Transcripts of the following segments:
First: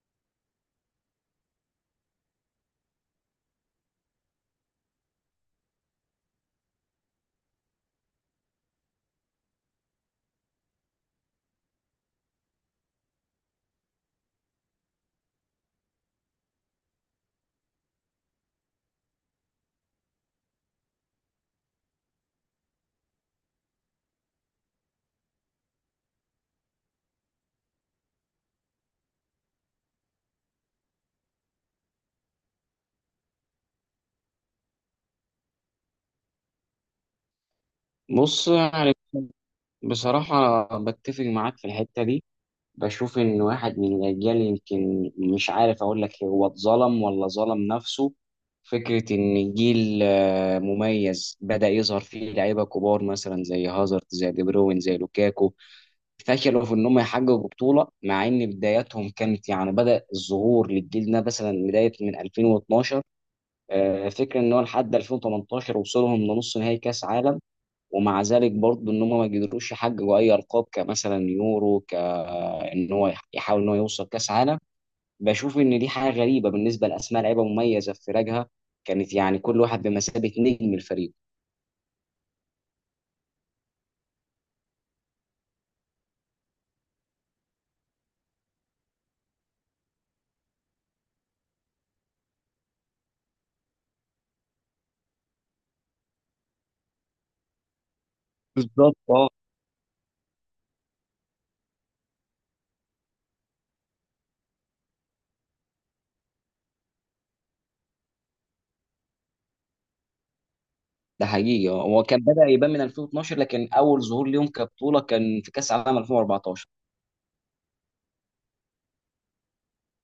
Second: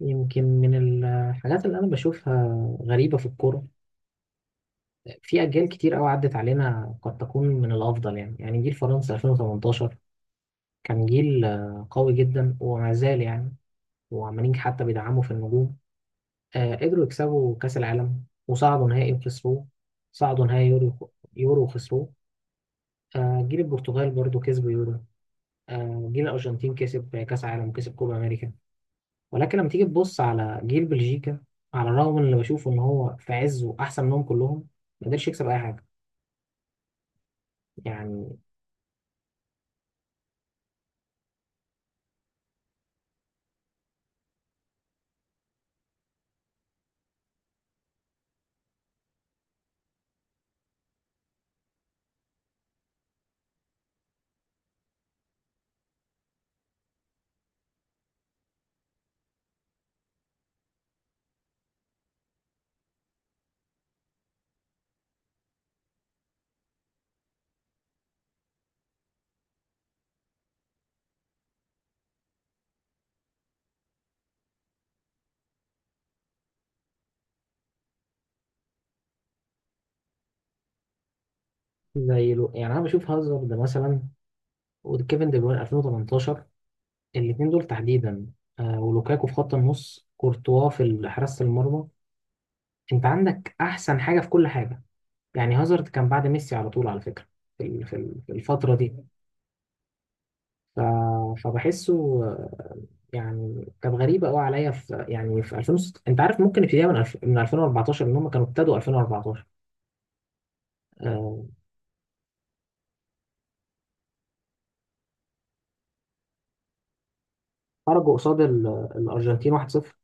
يمكن من الحاجات اللي أنا بشوفها غريبة في الكورة، في أجيال كتير أوي عدت علينا قد تكون من الأفضل. يعني جيل فرنسا 2018 كان جيل قوي جدا وما زال يعني، وعمالين حتى بيدعموا في النجوم. قدروا يكسبوا كأس العالم وصعدوا نهائي وخسروه، صعدوا نهائي يورو وخسروه. جيل البرتغال برضو كسبوا يورو. جيل الأرجنتين كسب كأس عالم وكسب كوبا أمريكا. ولكن لما تيجي تبص على جيل بلجيكا، على الرغم من اللي بشوفه ان هو في عزه احسن منهم كلهم، ما قدرش يكسب اي حاجه يعني. بص، بصراحة بتفق معاك في الحتة دي. بشوف إن واحد من الأجيال، يمكن مش عارف أقول لك هو اتظلم ولا ظلم نفسه. فكرة إن جيل مميز بدأ يظهر فيه لعيبة كبار مثلا زي هازارد زي دي بروين زي لوكاكو، فشلوا في إن هم يحققوا بطولة مع إن بداياتهم كانت، يعني بدأ الظهور للجيل ده مثلا بداية من 2012. فكرة إن هو لحد 2018 وصلهم لنص نهائي كأس عالم، ومع ذلك برضه ان هم ما قدروش يحققوا اي القاب كمثلا يورو، كان هو يحاول ان هو يوصل كاس عالم. بشوف ان دي حاجه غريبه بالنسبه لاسماء لعيبه مميزه في فرقها، كانت يعني كل واحد بمثابه نجم الفريق. زي لو يعني، انا بشوف هازارد مثلا وكيفن دي بروين 2018، الاثنين دول تحديدا، ولوكاكو في خط النص، كورتوا حراسه المرمى. انت عندك احسن حاجه في كل حاجه. يعني هازارد كان بعد ميسي على طول على فكره في الفتره دي. بالظبط، اه. ف- فبحسه. يعني كان غريبة قوي عليا في يعني انت عارف ممكن ابتديها من 2014، ان هم كانوا ابتدوا 2014. ده آه، حقيقي، هو كان بدأ يبان من 2012 لكن اول ظهور ليهم كبطوله كان في كاس عالم 2014. خرجوا قصاد الارجنتين 1-0.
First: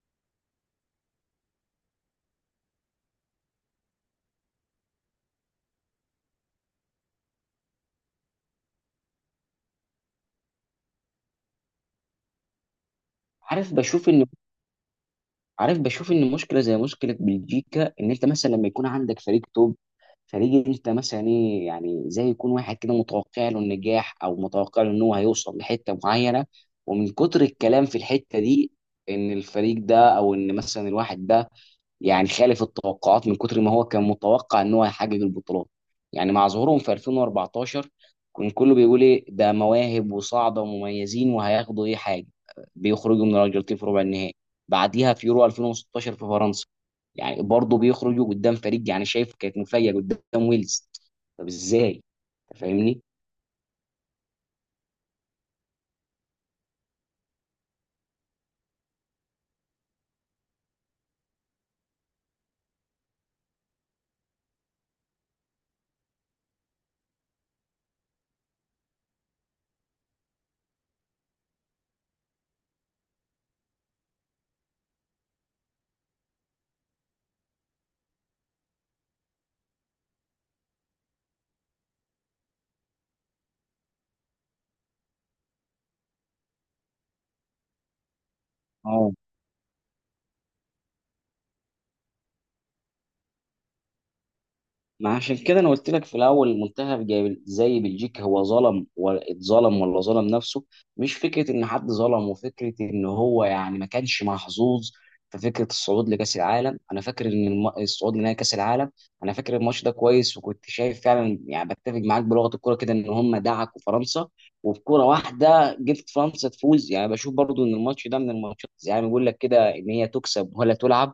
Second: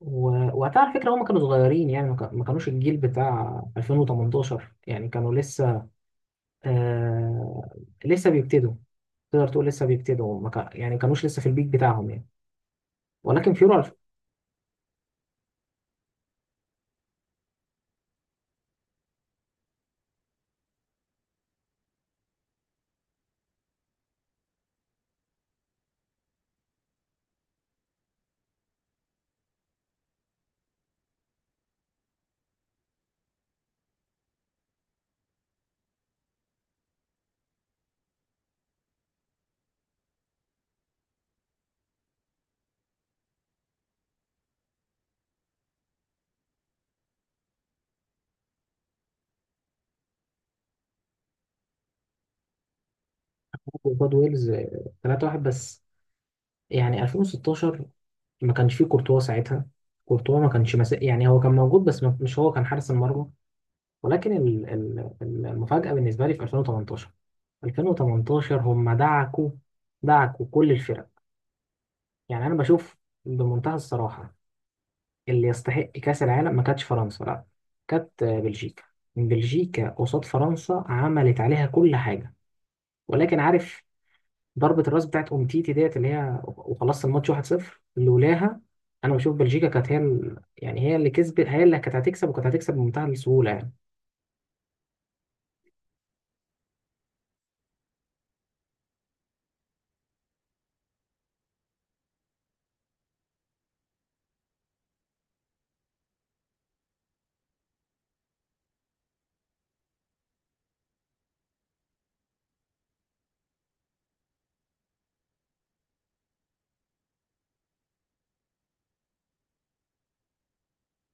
وقتها على فكرة هم كانوا صغيرين، يعني ما كانوش الجيل بتاع 2018، يعني كانوا لسه آه، لسه بيبتدوا. تقدر تقول لسه بيبتدوا، ما كا- يعني كانوش لسه في البيك بتاعهم يعني. ولكن عارف فيورو 2000 بشوف ان عارف بشوف ان مشكله زي مشكله بلجيكا، ان انت مثلا لما يكون عندك فريق توب، فريق انت مثلا ايه يعني، زي يكون واحد كده متوقع له النجاح او متوقع له ان هو هيوصل لحته معينه، ومن كتر الكلام في الحته دي ان الفريق ده او ان مثلا الواحد ده يعني خالف التوقعات، من كتر ما هو كان متوقع ان هو هيحقق البطولات. يعني مع ظهورهم في 2014 كان كله بيقول ايه ده، مواهب وصاعده ومميزين وهياخدوا ايه حاجه. بيخرجوا من الارجنتين في ربع النهائي، بعديها في يورو 2016 في فرنسا يعني برضه بيخرجوا قدام فريق، يعني شايف كانت مفاجاه قدام ويلز. طب ازاي؟ أنت فاهمني؟ قصاد ويلز 3-1 بس. يعني 2016 ما كانش فيه كورتوا ساعتها، كورتوا ما كانش مس... يعني هو كان موجود بس مش هو كان حارس المرمى. ولكن المفاجأة بالنسبة لي في 2018، 2018 هم دعكوا كل الفرق. يعني أنا بشوف بمنتهى الصراحة، اللي يستحق كأس العالم ما كانتش فرنسا، لا كانت بلجيكا. بلجيكا قصاد فرنسا عملت عليها كل حاجة. ولكن عارف ضربة الراس بتاعت أومتيتي ديت اللي هي وخلصت الماتش 1-0، لولاها أنا بشوف بلجيكا كانت يعني هي اللي كسبت، هي اللي كانت هتكسب، وكانت هتكسب بمنتهى السهولة يعني. ما عشان كده انا قلت لك في الاول، منتخب زي بلجيكا هو ظلم ولا اتظلم ولا ظلم نفسه. مش فكره ان حد ظلم، وفكره ان هو يعني ما كانش محظوظ في فكره الصعود لكاس العالم. انا فاكر ان الصعود لنهائي كاس العالم، انا فاكر الماتش ده كويس، وكنت شايف فعلا، يعني بتفق معاك بلغه الكوره كده ان هم دعكوا فرنسا، وبكوره واحده جبت فرنسا تفوز. يعني بشوف برضو ان الماتش ده من الماتشات يعني بيقول لك كده ان هي تكسب ولا تلعب.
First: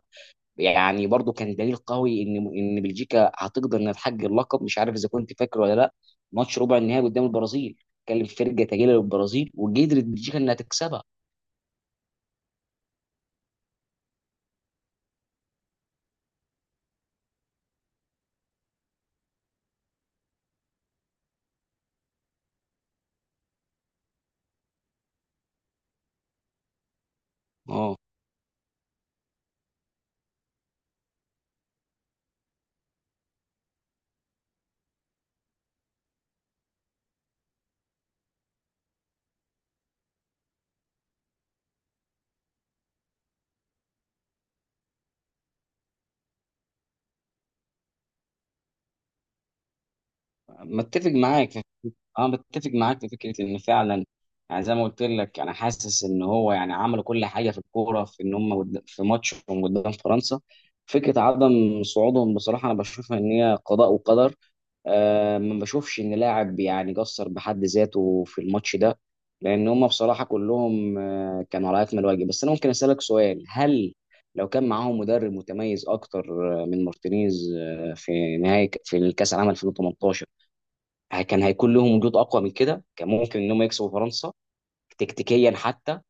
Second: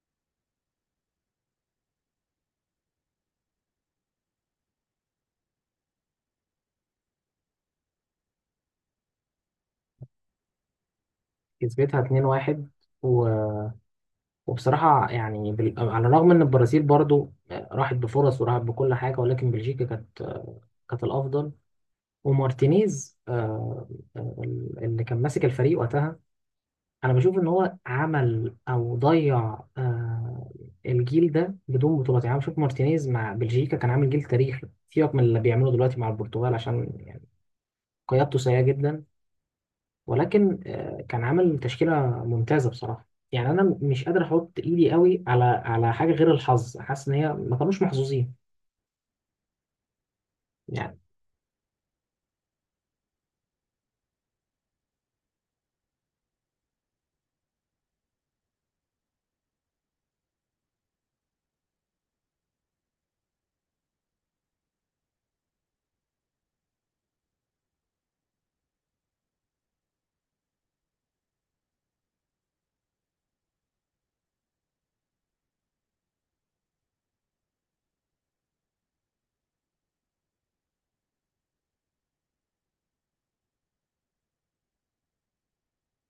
يعني برضو كان دليل قوي ان بلجيكا هتقدر انها تحقق اللقب. مش عارف اذا كنت فاكر ولا لا، ماتش ربع النهائي قدام البرازيل كان فرقه تقيله للبرازيل وقدرت بلجيكا انها تكسبها. كسبتها 2-1. و- وبصراحة يعني على الرغم إن البرازيل برضو راحت بفرص وراحت بكل حاجة، ولكن بلجيكا كانت، كانت الأفضل. ومارتينيز آه، اللي كان ماسك الفريق وقتها، انا بشوف ان هو اه عمل او ضيع الجيل ده بدون بطولات. يعني أنا بشوف مارتينيز مع بلجيكا كان عامل جيل تاريخي، سيبك من اللي بيعمله دلوقتي مع البرتغال عشان يعني قيادته سيئة جدا. ولكن كان عامل تشكيلة ممتازة بصراحة. يعني انا مش قادر احط ايدي قوي على حاجة غير الحظ، حاسس ان هي ما كانوش محظوظين يعني. متفق معاك في- اه، متفق معاك في فكره ان فعلا، يعني زي ما قلت لك انا حاسس ان هو، يعني عملوا كل حاجه في الكوره في ان هم في ماتشهم قدام فرنسا. فكره عدم صعودهم بصراحه انا بشوفها ان هي قضاء وقدر. ما بشوفش ان لاعب يعني قصر بحد ذاته في الماتش ده، لان هم بصراحه كلهم كانوا على اكمل وجه. بس انا ممكن اسالك سؤال؟ هل لو كان معاهم مدرب متميز اكتر من مارتينيز في نهايه في الكاس العالم 2018، كان هيكون لهم وجود اقوى من كده؟ كان ممكن ان هم يكسبوا فرنسا تكتيكيا حتى؟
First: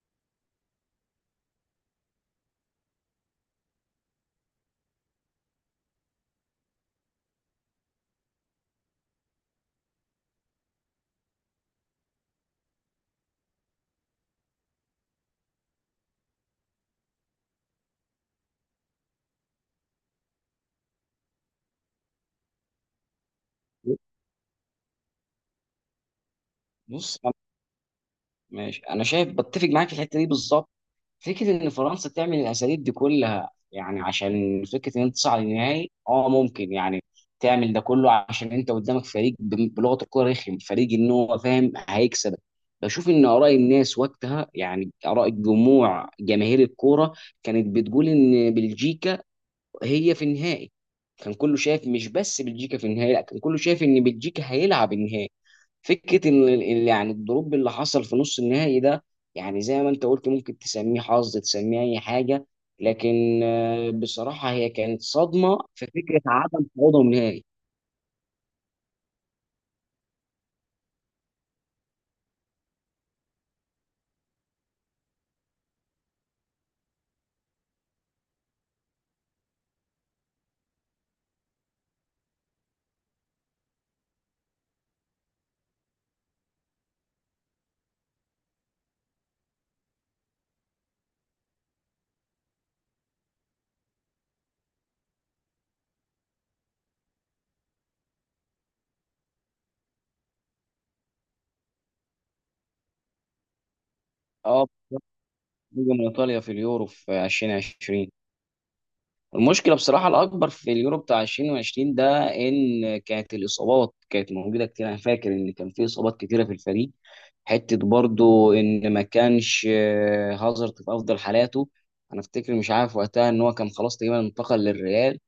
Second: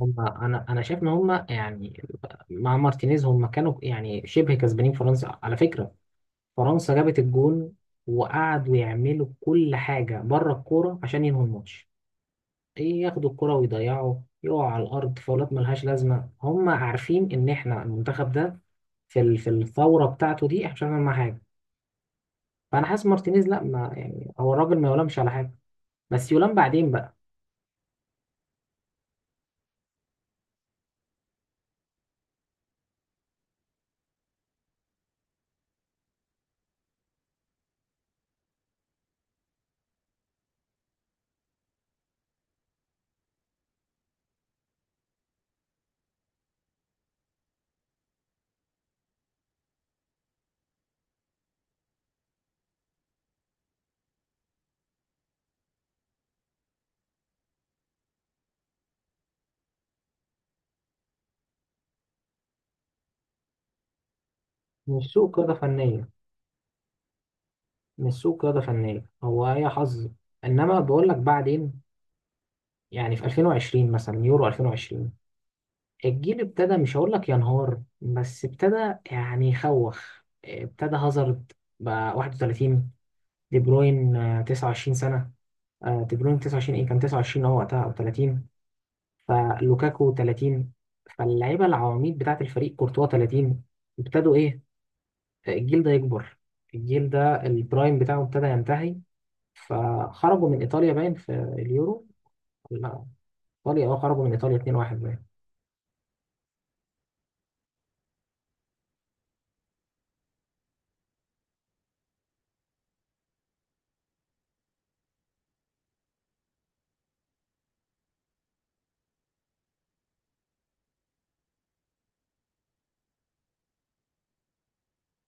هم انا شايف ان هم يعني مع مارتينيز هم كانوا يعني شبه كسبانين فرنسا على فكرة. فرنسا جابت الجون وقعدوا يعملوا كل حاجة بره الكورة عشان ينهوا الماتش، ايه ياخدوا الكورة ويضيعوا يقعوا على الأرض فاولات ملهاش لازمة. هم عارفين إن احنا المنتخب ده في الثورة بتاعته دي احنا مش هنعمل معاه حاجة. فأنا حاسس مارتينيز لا، ما يعني هو الراجل ما يلامش على حاجة، بس يلام بعدين بقى. بص أنا- ماشي، انا شايف بتفق معاك في الحته دي بالظبط. فكرة إن فرنسا تعمل الأساليب دي كلها، يعني عشان فكرة إن أنت تصعد النهائي ممكن يعني تعمل ده كله عشان أنت قدامك فريق بلغة الكورة رخم، فريق إن هو فاهم هيكسبك. بشوف إن آراء الناس وقتها، يعني آراء الجموع جماهير الكورة، كانت بتقول إن بلجيكا هي في النهائي. كان كله شايف، مش بس بلجيكا في النهائي، لا، كان كله شايف إن بلجيكا هيلعب النهائي. فكره ان يعني الدروب اللي حصل في نص النهائي ده، يعني زي ما انت قلت ممكن تسميه حظ، تسميه اي حاجه، لكن بصراحه هي كانت مش سوء قيادة صدمه في فنية، فكره عدم صعودهم نهائي. مش سوء قيادة فنية، هو هي حظ. إنما بقول لك بعدين يعني في 2020 مثلا، يورو 2020 الجيل ابتدى، مش هقول لك ينهار بس ابتدى يعني يخوخ. ابتدى هازارد بقى 31، دي بروين 29 سنة، دي بروين 29، ايه كان 29 هو وقتها او 30. فلوكاكو 30، فاللعيبة العواميد بتاعة الفريق كورتوا 30. ابتدوا ايه، الجيل ده يكبر، الجيل ده البرايم بتاعه ابتدى ينتهي. فخرجوا من ايطاليا باين في اليورو. لا، ايطاليا خرجوا من ايطاليا اه. 2-1 باين. خروجهم من ايطاليا في اليورو في 2020، المشكلة بصراحة الأكبر في اليورو بتاع 2020 ده إن كانت الإصابات كانت موجودة كتير. أنا فاكر إن كان في إصابات كتيرة في الفريق، حتة برضو إن ما كانش هازارد في أفضل حالاته. أنا أفتكر، مش عارف وقتها، إن هو كان خلاص تقريبا انتقل للريال،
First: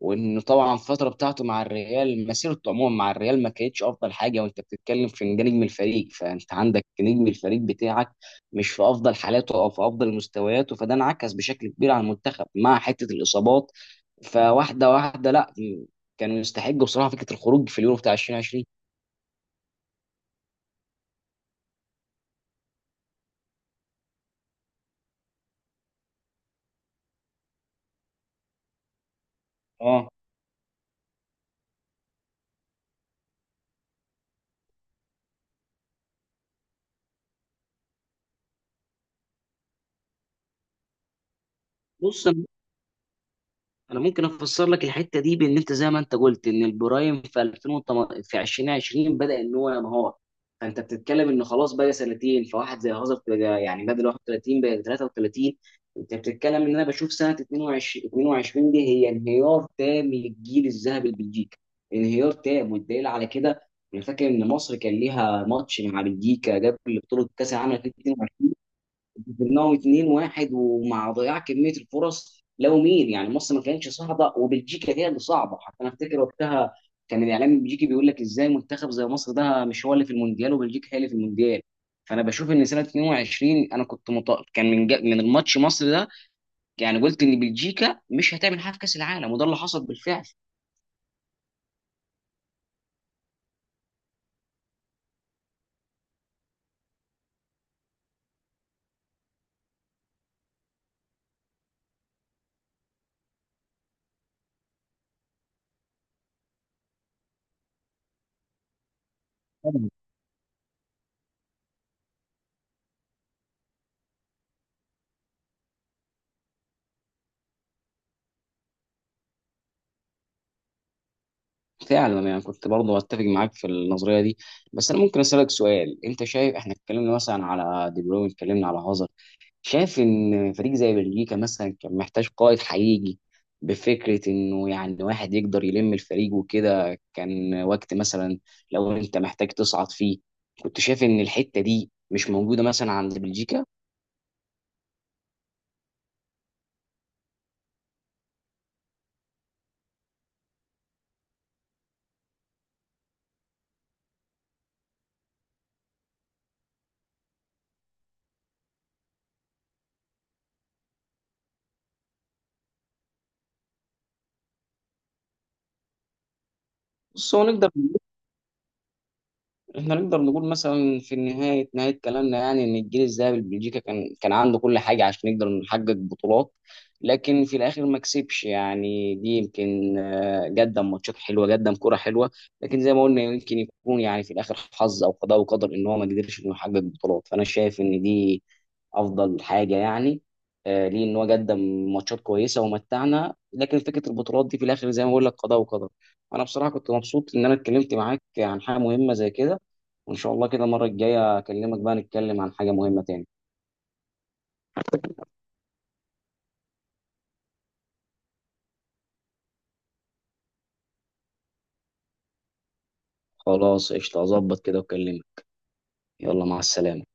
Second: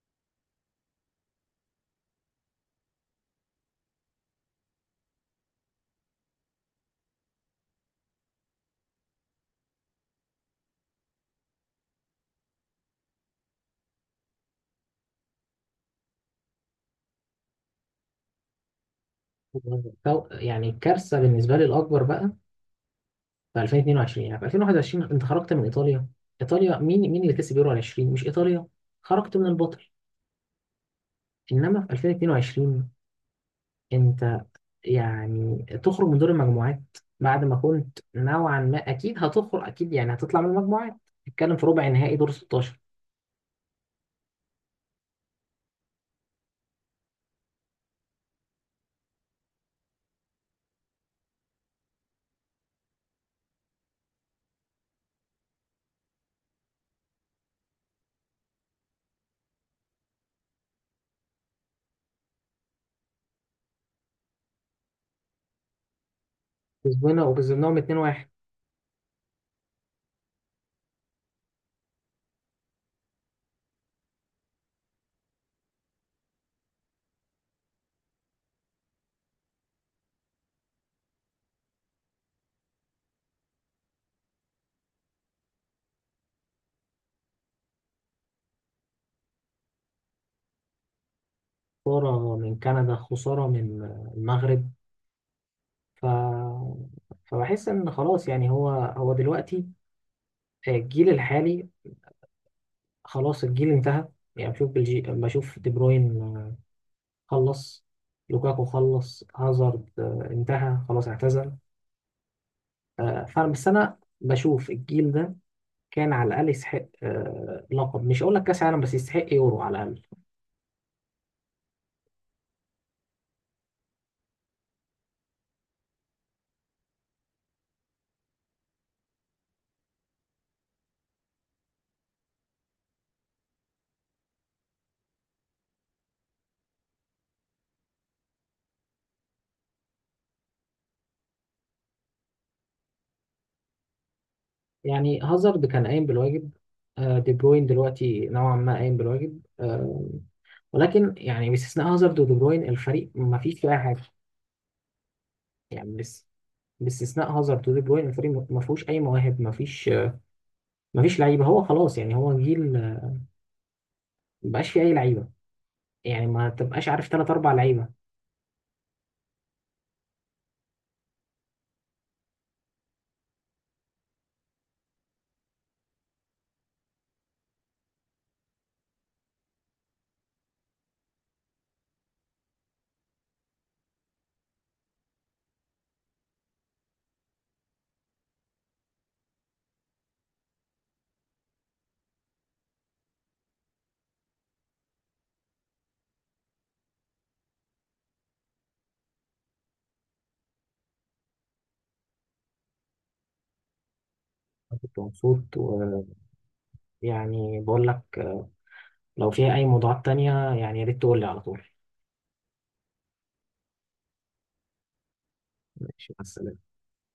وانه طبعا الفتره بتاعته مع الريال، مسيرته عموما مع الريال، ما كانتش افضل حاجه. وانت بتتكلم في إن ده نجم الفريق، فانت عندك نجم الفريق بتاعك مش في افضل حالاته او في افضل مستوياته، فده انعكس بشكل كبير على المنتخب مع حته الاصابات. فواحده واحده، لا، كان يستحق بصراحه فكره الخروج في اليورو بتاع 2020. يعني الكارثة بالنسبة لي الأكبر بقى في 2022، يعني في 2021 انت خرجت من ايطاليا. ايطاليا مين اللي كسب يورو 20؟ مش ايطاليا؟ خرجت من البطل. اه. انما في 2022 انت يعني تخرج من دور المجموعات، بعد ما كنت نوعا ما اكيد هتخرج، اكيد يعني هتطلع من المجموعات تتكلم في ربع نهائي، بص دور 16. انا ممكن افسر لك الحته دي بان انت زي ما انت قلت ان البرايم في 2018 في 2020 بدا ان هو ينهار. فانت بتتكلم ان خلاص بقى سنتين، فواحد زي هازارد بقى يعني بدل 31 بقى 33. انت بتتكلم ان، انا بشوف سنه 22 دي هي انهيار تام للجيل الذهبي البلجيكي، انهيار تام. والدليل على كده، انا فاكر ان مصر كان ليها ماتش مع بلجيكا قبل كسبنا بطوله كاس العالم وكسبناهم 2-1. 2022. كسبناهم 2-1، ومع ضياع كميه الفرص، لو مين يعني، مصر ما كانتش صعبه وبلجيكا هي اللي صعبه. حتى انا افتكر وقتها كان الاعلام البلجيكي بيقول لك ازاي منتخب زي مصر ده مش هو اللي في المونديال وبلجيكا هي اللي في المونديال. فانا بشوف ان سنه 22 انا كنت كان من من الماتش مصر ده، يعني قلت ان بلجيكا مش هتعمل حاجه في كاس العالم، وده اللي حصل بالفعل. خسارة من كندا، خسارة من المغرب. ف... فبحس ان خلاص يعني هو دلوقتي الجيل الحالي، خلاص الجيل انتهى. يعني بشوف بشوف دي بروين، خلص. لوكاكو خلص، طبعاً. هازارد انتهى، خلاص اعتزل. فانا بس انا بشوف الجيل ده كان على الاقل يستحق لقب، مش هقول لك كاس عالم بس يستحق يورو على الاقل. فعلا يعني كنت برضه اتفق معاك في النظريه دي. بس انا ممكن اسالك سؤال، انت شايف احنا اتكلمنا مثلا على دي بروين، اتكلمنا على هازارد، شايف ان فريق زي بلجيكا مثلا كان محتاج قائد حقيقي، بفكره انه يعني واحد يقدر يلم الفريق وكده؟ كان وقت مثلا لو انت محتاج تصعد فيه، كنت شايف ان الحته دي مش موجوده مثلا عند بلجيكا؟ يعني هازارد كان قايم بالواجب، دي بروين دلوقتي نوعا ما قايم بالواجب. ولكن يعني باستثناء هازارد ودي بروين الفريق ما فيش فيه اي حاجه يعني، بس باستثناء هازارد ودي بروين الفريق ما فيهوش اي مواهب، ما فيش، ما فيش لعيبه. هو خلاص يعني هو جيل مبقاش في اي لعيبه، يعني ما تبقاش عارف ثلاث بس هو اربع لعيبه. احنا نقدر نقول مثلا في نهاية كلامنا، يعني ان الجيل الذهبي لبلجيكا كان عنده كل حاجة عشان يقدر نحقق بطولات، لكن في الاخر ما كسبش. يعني دي يمكن، قدم ماتشات حلوة، قدم كرة حلوة، لكن زي ما قلنا يمكن يكون يعني في الاخر حظ او قضاء وقدر ان هو ما قدرش انه يحقق بطولات. فانا شايف ان دي افضل حاجه يعني، ليه ان هو قدم ماتشات كويسه ومتعنا، لكن فكره البطولات دي في الاخر زي ما بقول لك قضاء وقدر. انا بصراحه كنت مبسوط ان انا اتكلمت معاك عن حاجه مهمه زي كده، وان شاء الله كده المره الجايه اكلمك بقى، نتكلم عن حاجه مهمه تاني. أنا كنت مبسوط، ويعني بقول لك لو فيها اي موضوعات تانية يعني يا ريت تقول لي على طول. خلاص، قشطه، اظبط كده واكلمك. ماشي، مع يلا، مع السلامه. السلامه.